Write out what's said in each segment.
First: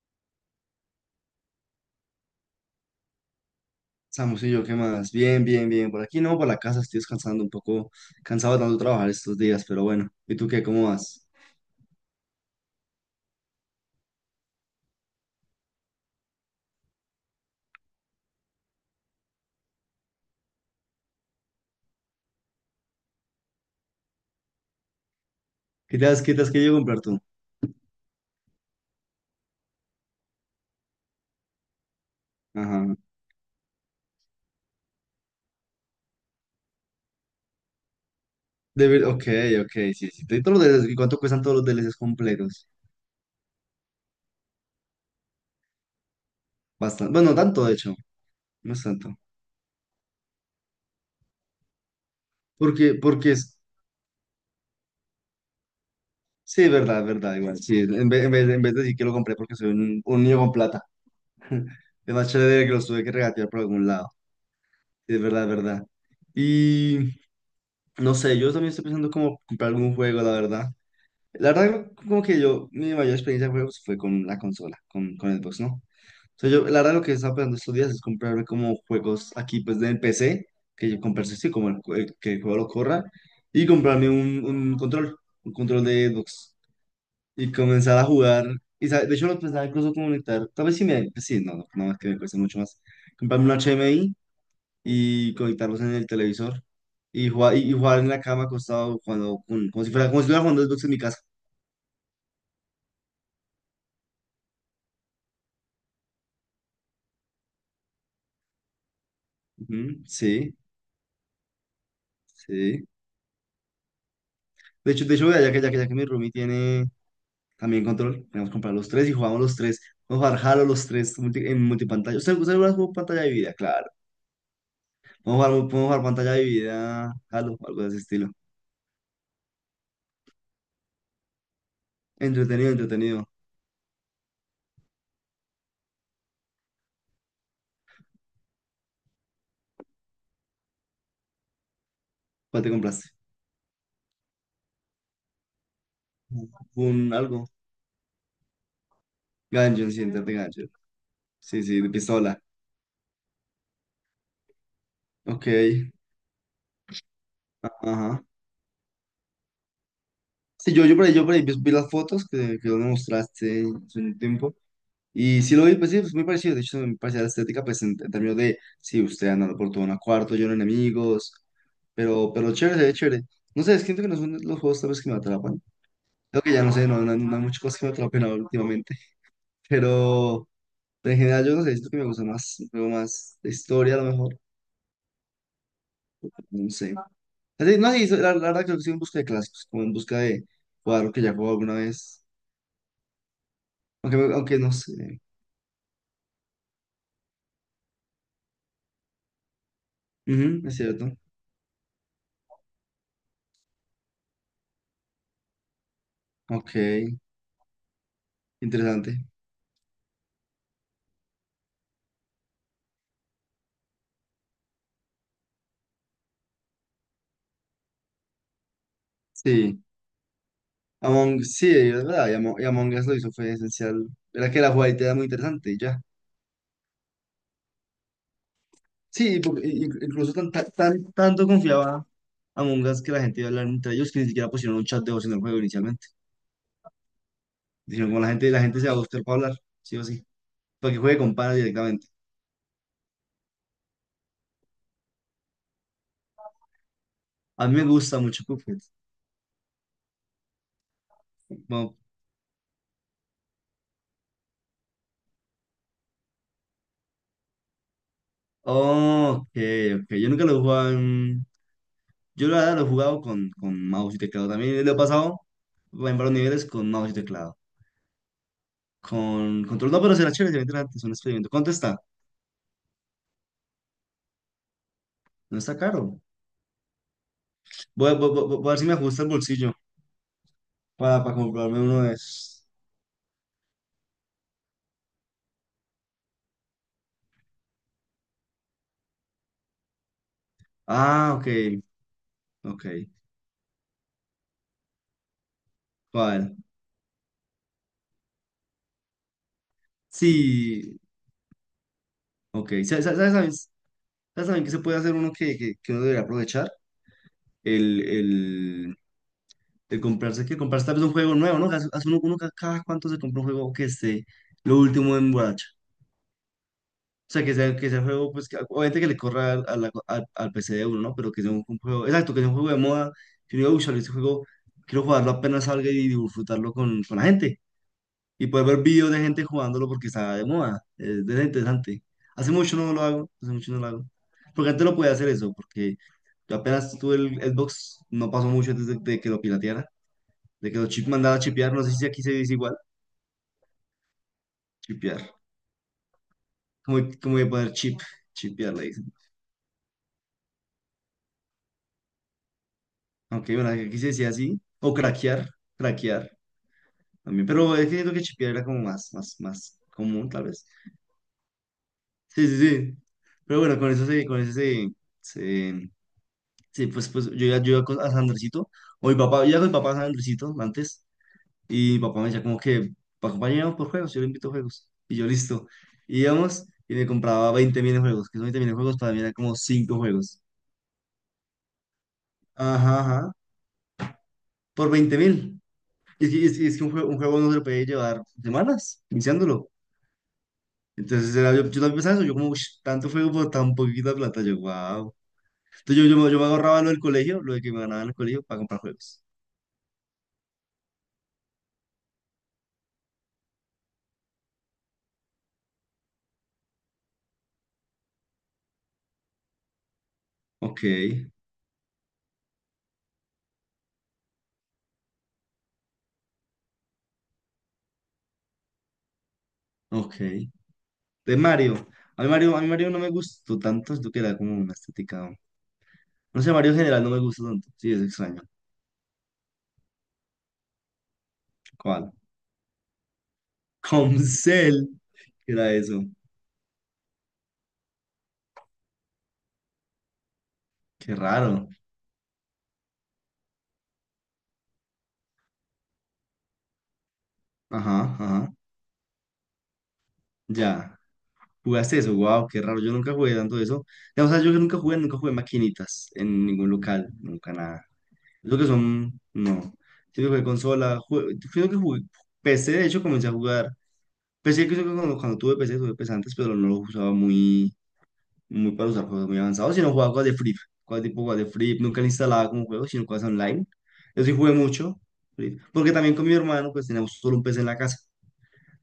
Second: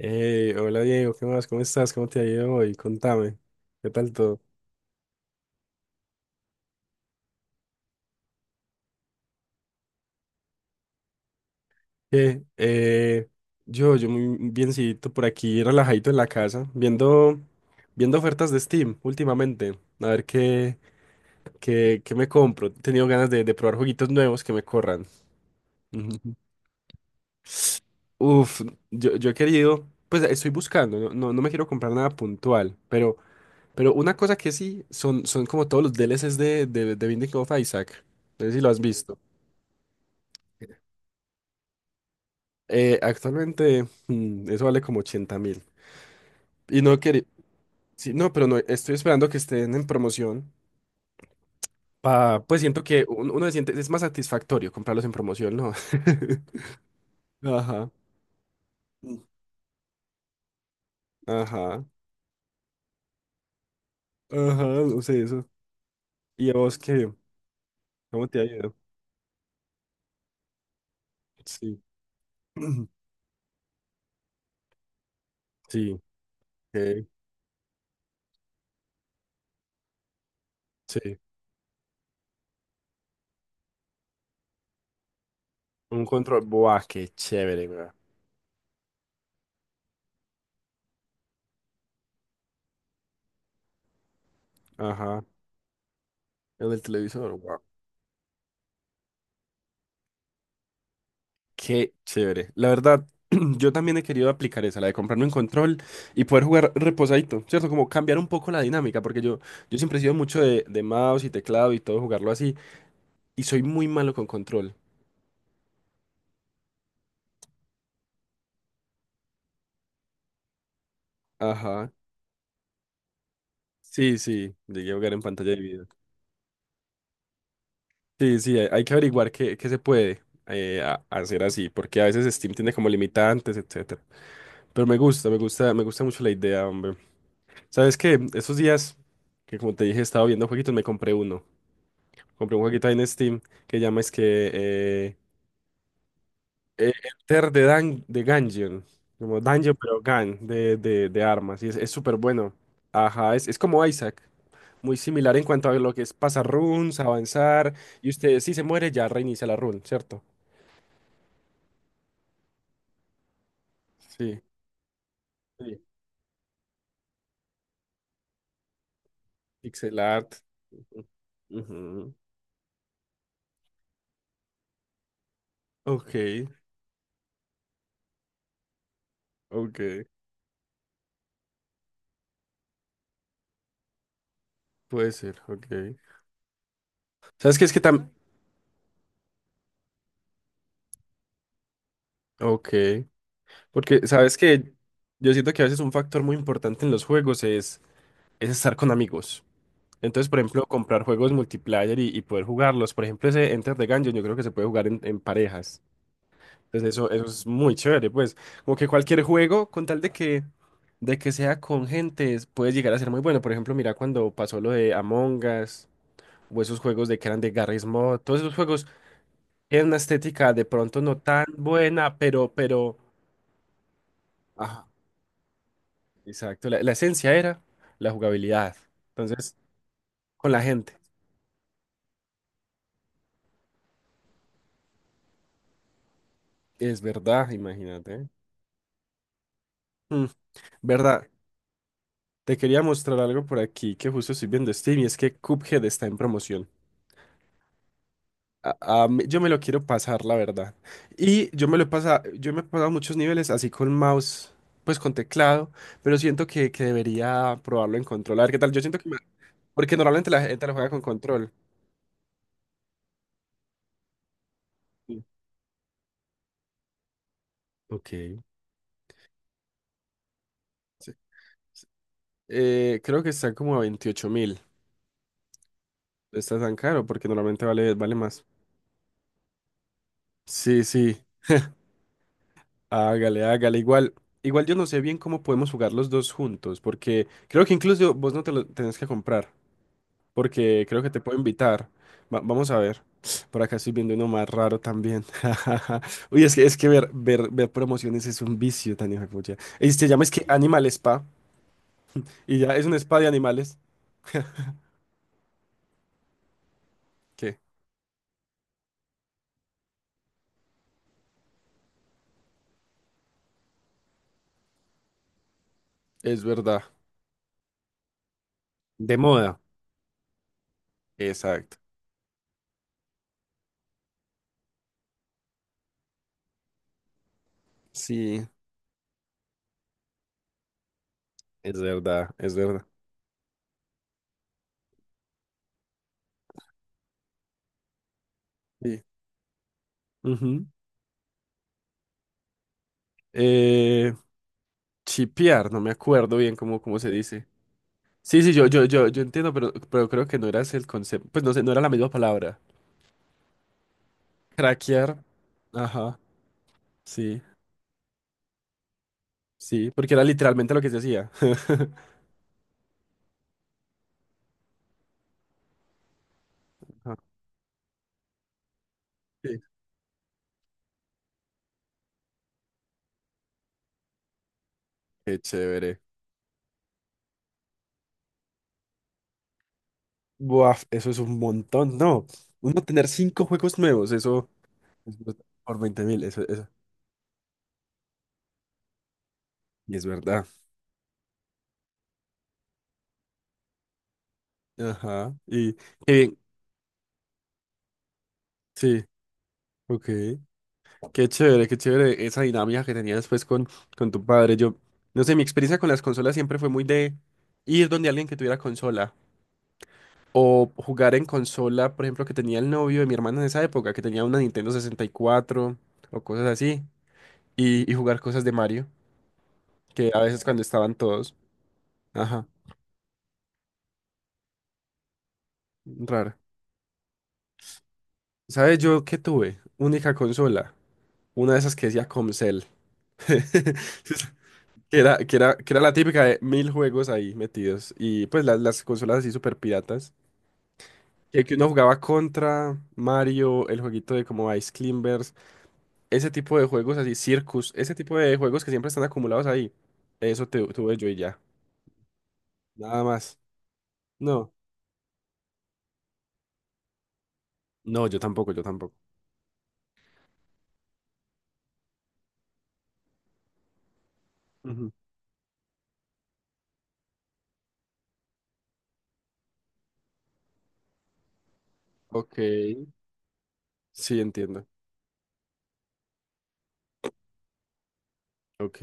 Hey, hola Diego, ¿qué más? ¿Cómo estás? ¿Cómo te ha ido hoy? Contame, ¿qué tal todo? Samusillo, ¿qué más? Bien, bien, bien. Por aquí no, por la casa estoy descansando un poco, cansado de tanto trabajar estos días, pero bueno. ¿Y tú qué? ¿Cómo vas? Eh, eh, yo muy biencito por aquí, relajadito en la casa, viendo ofertas de Steam últimamente, a ver qué me compro. He tenido ganas de probar jueguitos nuevos que me corran. ¿Qué te has, qué Ujú. te has querido comprar tú? Uf, yo he querido, pues estoy buscando, no me quiero comprar nada puntual, Ajá. Pero una cosa que sí, son como todos los DLCs de Binding of Isaac, no sé si lo has visto. Ok, ok, sí, sí. Todos los DLCs, ¿cuánto cuestan todos los DLCs completos? Actualmente eso vale como 80 mil. Y no Bastante. quería... Bueno, no tanto, de hecho. Sí, no, pero no, No es estoy tanto. esperando que estén en promoción. Pa, pues siento Porque, que porque uno se es... siente, es más satisfactorio comprarlos en promoción, ¿no? Sí, es verdad, igual. Sí, Ajá. en vez de decir que lo Mm. compré porque soy un niño con plata. Ajá. Es más chévere que los tuve que regatear por algún lado. Ajá, no Sí, es sé verdad, eso. es verdad. ¿Y a vos qué? Y... No ¿Cómo sé, te ha yo también ido? estoy pensando como comprar algún juego, la verdad. La Sí. verdad, como que yo, mi mayor experiencia de juegos fue con la consola, con Xbox, ¿no? Sí. Entonces yo, la verdad, lo Ok, que estaba pensando estos días es comprarme como juegos aquí, pues, del PC, que yo sí. comprarse sí, como el, el que el juego lo corra, y comprarme un control, un control Un de control. Xbox, Buah, qué y chévere, güey. comenzar a jugar. Y, de hecho, lo pensaba incluso conectar, tal vez si me, pues, sí, no, es que me cuesta mucho más. Comprarme un HDMI Ajá. y conectarlos en el televisor, El del y televisor. jugar, y jugar en la cama acostado, cuando, como si fuera, como si estuviera jugando Xbox en mi casa. Qué chévere. La verdad, yo también he querido aplicar esa, la de comprarme un control y poder jugar reposadito, ¿cierto? Como cambiar un poco la dinámica, porque yo siempre he Ujú. sido mucho Sí, de mouse y teclado y todo, jugarlo así, sí. y soy muy malo con control. De hecho, vea, ya que mi roomie tiene también control, podemos comprar los tres y jugamos los tres. Vamos a jugar Halo los tres en Ajá. multipantalla. ¿Usted alguna vez jugó pantalla dividida? Claro. Sí, sí, llegué a jugar en Vamos a pantalla de jugar, video. podemos jugar pantalla dividida, Halo, algo de ese estilo. Sí, sí, hay que averiguar qué, qué se puede hacer así, porque a veces Steam Entretenido, tiene como entretenido. limitantes, etcétera. Pero me gusta mucho la idea, hombre. ¿Sabes qué? Esos días que, como te dije, estaba viendo jueguitos, me compré uno. Compré un ¿Cuál te jueguito ahí en compraste? Steam que llama es que eh, eh, Un algo. Enter de Dan de Gungeon. Como Dungeon, Ganjon, pero sí, de Gun Ganjon. De Sí, armas. Y sí, de es súper pistola. bueno. Ajá, es como Isaac. Muy similar en Ok. cuanto a lo que es pasar runes, avanzar. Y Ajá. usted, si se muere, ya reinicia la run, ¿cierto? Sí, yo, yo por ahí vi las fotos que vos me mostraste hace un Sí. tiempo. Y sí lo vi, Sí. pues sí, pues muy parecido. De hecho, me parece la estética, pues en términos de, sí, usted andando por todo un Pixel cuarto, art. lleno de enemigos, Ujú. Pero chévere, se ve chévere. No sé, siento que no son los juegos tal vez que me atrapan. Ok, Creo que ya no sé, no hay muchas cosas que me atrapen ahora últimamente. ok. Pero, pero en general yo no sé, siento que me gusta más, un juego más de historia a lo mejor, Puede ser, ok. no sé. ¿Sabes qué? Es Así, que no, sí, también. la verdad creo que sí en busca de clásicos, como en busca de jugar lo que ya jugado alguna vez. Ok. Porque, Aunque, ¿sabes aunque que no sé. yo siento que a veces un factor muy importante en los juegos es estar con amigos? Entonces, por Ujú, ejemplo, es comprar cierto. juegos multiplayer y poder jugarlos. Por ejemplo, ese Enter the Gungeon yo creo que se puede jugar en parejas. Ok, Entonces, eso es muy chévere, pues. Como que interesante. cualquier juego, con tal de que sea con gente, puede llegar a ser muy bueno. Por ejemplo, mira cuando pasó lo de Among Us, o esos juegos de que eran de Garry's Mod, todos esos juegos Sí. tienen una estética de pronto no Among, tan sí, es buena, verdad, y Among Us lo hizo, fue esencial. Era que la ajá, jugabilidad era muy interesante y ya. exacto. La esencia era la jugabilidad. Sí, Entonces, porque incluso tan, con la tan, gente. Tanto confiaba Among Us que la gente iba a hablar entre ellos que ni siquiera pusieron un chat de voz en el juego inicialmente. Es verdad, Dijeron, como imagínate. La gente se va a gustar para hablar, sí o sí. Mm, Para que juegue verdad, con panas directamente. te quería mostrar algo por aquí que justo estoy viendo Steam y es que Cuphead está en promoción. A mí me gusta mucho A- Cuphead. Yo me lo quiero pasar, la verdad. Y yo me lo he Como, pasado, yo me he pasado muchos niveles así con mouse, pues con teclado, pero siento que debería probarlo en control. A ver qué tal, yo siento que ok, porque ok. Yo normalmente la nunca lo he gente lo juega jugado con en... control. Yo la verdad lo he jugado con mouse y teclado. También lo he Sí, pasado en varios niveles con mouse y teclado. ok, Con control, no, pero será chévere, será interesante, es un sí, experimento. ¿Cuánto sí. está? Creo que está como a 28 mil. No está caro. No está tan caro porque normalmente Voy vale a, más. Voy a ver si me ajusta el bolsillo Sí, sí. Para comprarme uno de esos. Hágale, hágale. Igual yo no sé bien cómo podemos jugar los dos juntos, porque creo que incluso vos no te lo tenés que comprar, porque creo que te Ah, puedo ok, invitar. Vamos a ok. ver. Por acá estoy viendo uno más raro también. Uy, ¿Cuál? Es que ver promociones es un vicio tan hijo de pucha. Y se llama es que Animal Sí, Spa, y ok. ya es un ¿Sabes, sabes, spa de sabes, animales. sabes también que se puede hacer uno que uno debería aprovechar? ¿Qué? El, el, el comprarse, que comprarse tal vez un juego nuevo, ¿no? Hace uno, cada cuánto se compra un juego que esté lo último en borracha. Es verdad. O sea, que sea, que sea un juego, pues, obviamente que De le corra moda. al, al, al PC de uno, ¿no? Pero que sea un, Exacto. un juego, exacto, que sea un juego de moda. Que yo digo, "Ush, este juego quiero jugarlo apenas salga y disfrutarlo con la gente. Sí, Y poder ver videos de gente jugándolo porque está de moda. Es interesante. Hace es mucho verdad. no lo hago, hace mucho no lo hago. Porque antes lo podía hacer eso, porque yo apenas tuve el Xbox, no pasó mucho antes Sí. de que lo pirateara, Ujú. de que lo chip mandaba a chipear, no sé si aquí se dice igual, Eh, chipear. chipear, no me acuerdo bien Como, cómo se como de dice. poner chip, Sí, sí, chipear, le dicen. yo entiendo, pero creo que no era ese el concepto. Pues no sé, no era la misma palabra. Aunque bueno, aquí se decía así. O Craquear. craquear, Ajá. craquear Sí, también. Pero es que siento que chipear era como más, más, más sí, porque era común, tal vez. literalmente lo que se hacía. Sí, sí, sí. Pero bueno, con eso se, se- sí, pues, Ajá, pues yo ya yo iba a Sandricito. O mi papá, yo sí. iba con mi papá a Sandricito antes. Y mi papá me decía como que, acompañamos por juegos, yo le invito a juegos. Y yo Qué listo. chévere. Y íbamos y me compraba 20 mil juegos, que son 20 mil juegos, para mí eran como 5 juegos. Buah, eso es un montón, ¿no? Uno Ajá, tener ajá. cinco juegos nuevos, eso Por es 20 ver- mil. por 20 mil, Es que, es, que eso. es que un juego no se lo puede llevar semanas, iniciándolo. Y es verdad. Yo, yo también pensaba eso, yo como, "Ush, tanto fuego por tan poquita plata, yo, wow. Ajá. Y qué Entonces yo, bien. yo me ahorraba lo del colegio, lo de que me ganaba en el colegio para comprar Sí, juegos. ok. Qué chévere esa dinámica que tenías después con tu padre. Yo, no sé, mi experiencia con las consolas siempre fue muy de ir donde alguien que tuviera consola. O Ok, jugar en consola, por ejemplo, que tenía el novio de mi hermana en esa época, que tenía una Nintendo 64 o cosas así. Y jugar cosas de Mario, que a ok. veces cuando estaban todos. De Mario, a mí Ajá, Mario, a mí Mario no me gustó tanto, siento que era como una estética, raro. no sé, Mario en general no me gusta tanto, sí, es extraño. ¿Sabes yo qué tuve? Única consola. Una de esas que decía ¿Cuál? Comcel. Comcel, ¿qué era que era la eso? típica de mil juegos ahí metidos. Y pues las consolas así super piratas. Qué Que uno raro. jugaba contra Mario, el jueguito de como Ice Climbers. Ese tipo de juegos así, Circus, ese Ajá, tipo de ajá, juegos que siempre están acumulados ahí. Ya. Tuve yo y ya. ¿Jugaste eso? Wow, qué raro, yo Nada nunca jugué más. tanto eso. O sea, yo No. nunca jugué, nunca jugué maquinitas en ningún local, nunca nada. No, Creo yo que tampoco. son, no. Siento que consola, creo que jugué PC, de hecho comencé a jugar. PC creo Ujú. que cuando, cuando tuve PC, tuve PC antes, pero no lo usaba muy, muy para usar juegos muy avanzados, sino jugaba cosas de Free, cosas tipo cosas de Free, nunca le Ok. instalaba como juego, sino cosas online. Sí, Yo sí jugué entiendo. mucho, Free, porque también con mi hermano pues teníamos solo un PC en la casa.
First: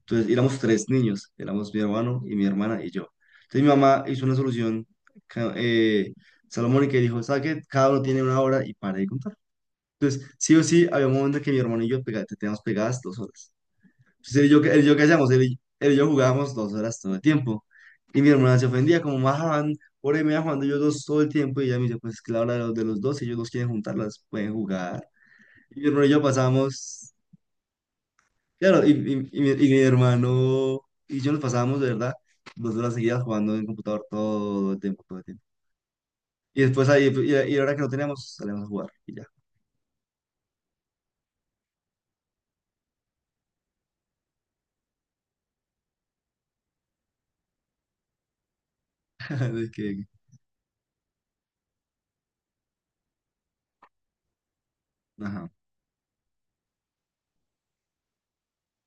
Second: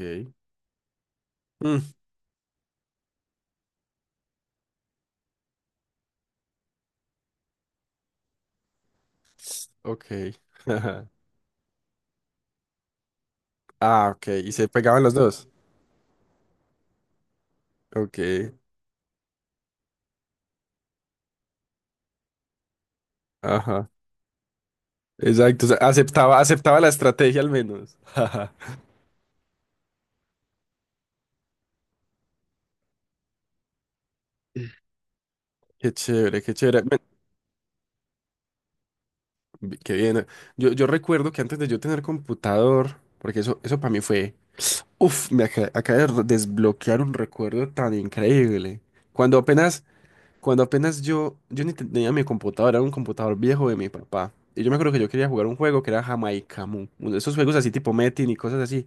Entonces éramos tres niños, éramos mi Mm, hermano y mi hermana y yo. Entonces mi mamá hizo una solución ca- eh, Salomón y que dijo, ¿sabes qué? Cada uno tiene 1 hora y para de contar. ok. Entonces, sí o sí, había un momento que mi hermano y yo te teníamos pegadas 2 horas. Ah, ok. Entonces, él y Y yo, se él y yo, pegaban ¿qué los hacíamos? Él dos. y, él y yo jugábamos 2 horas todo el tiempo. Ok. Y mi hermana se ofendía, como bajaban, por ahí me iban jugando yo dos todo el tiempo. Y ella me dice, pues es que la hora de los dos, si ellos dos quieren Ajá. juntarlas, pueden jugar. Exacto. O sea, Y mi hermano y yo aceptaba la pasábamos, estrategia al menos. claro, y mi hermano y yo nos pasábamos, de verdad, 2 horas seguidas jugando en computador todo el tiempo, todo el tiempo. Qué chévere, qué Y chévere. después Men, ahí, ahora que no teníamos, salíamos a jugar y ya. Qué bien. Yo recuerdo que antes de yo tener computador, porque eso para mí fue. Uf, me acaba de desbloquear un recuerdo tan increíble. Cuando Así apenas, que, cuando apenas yo, yo ni tenía mi computadora, era un computador viejo de mi papá. Y yo me acuerdo que yo quería jugar ajá. un juego que era Jamaica Mu. Uno de esos juegos así tipo Metin y cosas así.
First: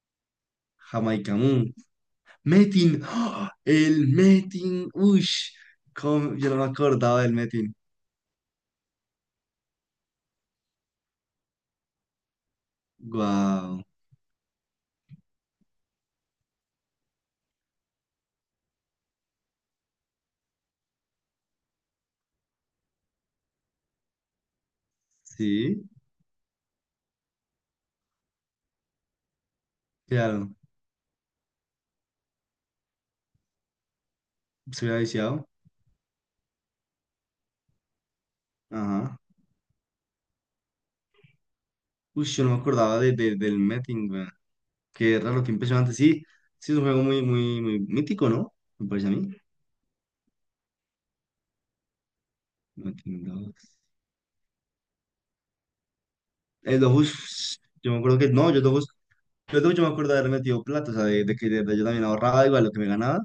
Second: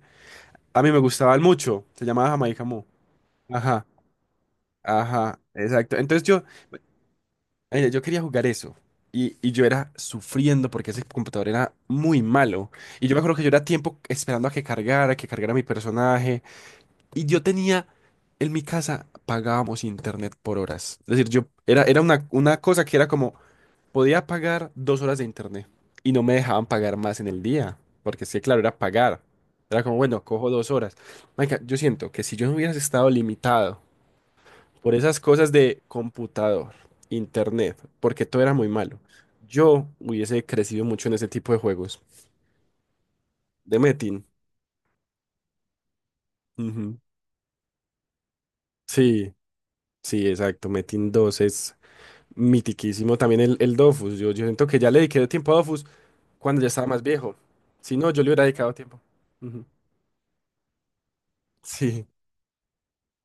A mí me Jamaica gustaban mucho. Se llamaba Jamaica Mu. Metin, ¡ah! Ajá, El Metin, uy, ajá, exacto. Entonces cómo, yo, yo no me acordaba del Metin. mira, yo quería jugar eso. Y yo era sufriendo porque ese computador era muy malo. Y yo me acuerdo que yo era Wow, tiempo esperando a que cargara mi personaje. Y yo tenía, en mi casa pagábamos internet por horas. Es decir, yo era, era una cosa que era como, podía pagar dos horas de internet sí, y no me dejaban pagar más en el día, porque sí, claro, era pagar. Era como, bueno, cojo claro, dos horas. Marica, yo siento que si yo no hubiera estado limitado se por había esas viciado. cosas de computador, internet, porque todo era muy malo, Ajá, yo hubiese crecido mucho en ese tipo de juegos. uy, yo no me acordaba de, del De Metin, Metin. weón. Qué raro, qué impresionante. Sí, sí, es un Ujú. juego muy, muy, muy mítico, ¿no? Me parece a mí. Sí, sí, exacto. Metin dos es... Mitiquísimo Metin también 2. el Dofus. Yo siento que ya le dediqué tiempo a Dofus cuando ya El estaba más viejo. Dofus, yo Si me no, acuerdo yo le que hubiera no, yo dedicado tiempo. pero Ujú. luego yo me acuerdo de haber metido plata, o sea, de que de verdad yo también Sí, ahorraba igual lo que me ganaba.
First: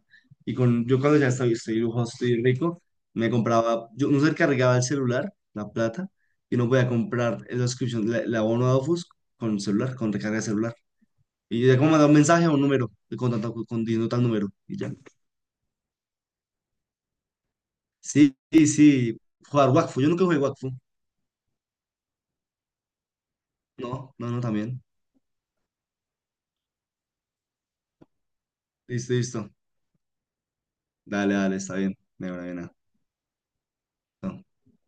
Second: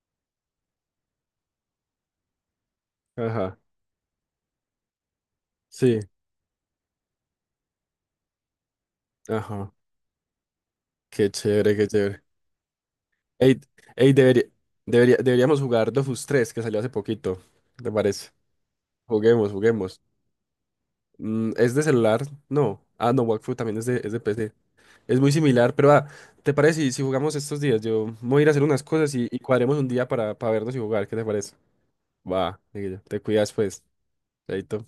Y con, yo cuando ya estoy, estoy lujoso, estoy rico, me ajá, compraba, yo no se cargaba el celular, la sí, plata, y no podía comprar la subscription, la, el abono de Dofus con ajá. celular, con recarga de celular. Qué Y yo chévere, ya qué como mandaba un chévere. mensaje a un número, y con tanto, Ey, con diciendo ey, tal número, y ya. Deberíamos jugar Dofus tres que salió hace poquito. ¿Te parece? Sí, sí, sí, Juguemos, jugar Wakfu, juguemos. yo nunca jugué Wakfu. Mm, ¿es de celular? No. Ah, no, Wakfu también es No, de no, no, PC. también. Es muy similar, pero ah, ¿te parece si jugamos estos días? Yo me voy a ir a hacer unas Listo, cosas y listo. cuadremos un día para vernos y jugar. ¿Qué te Dale, parece? dale, está bien. De Va, verdad, Miguel, te cuidas pues, bien. chaito.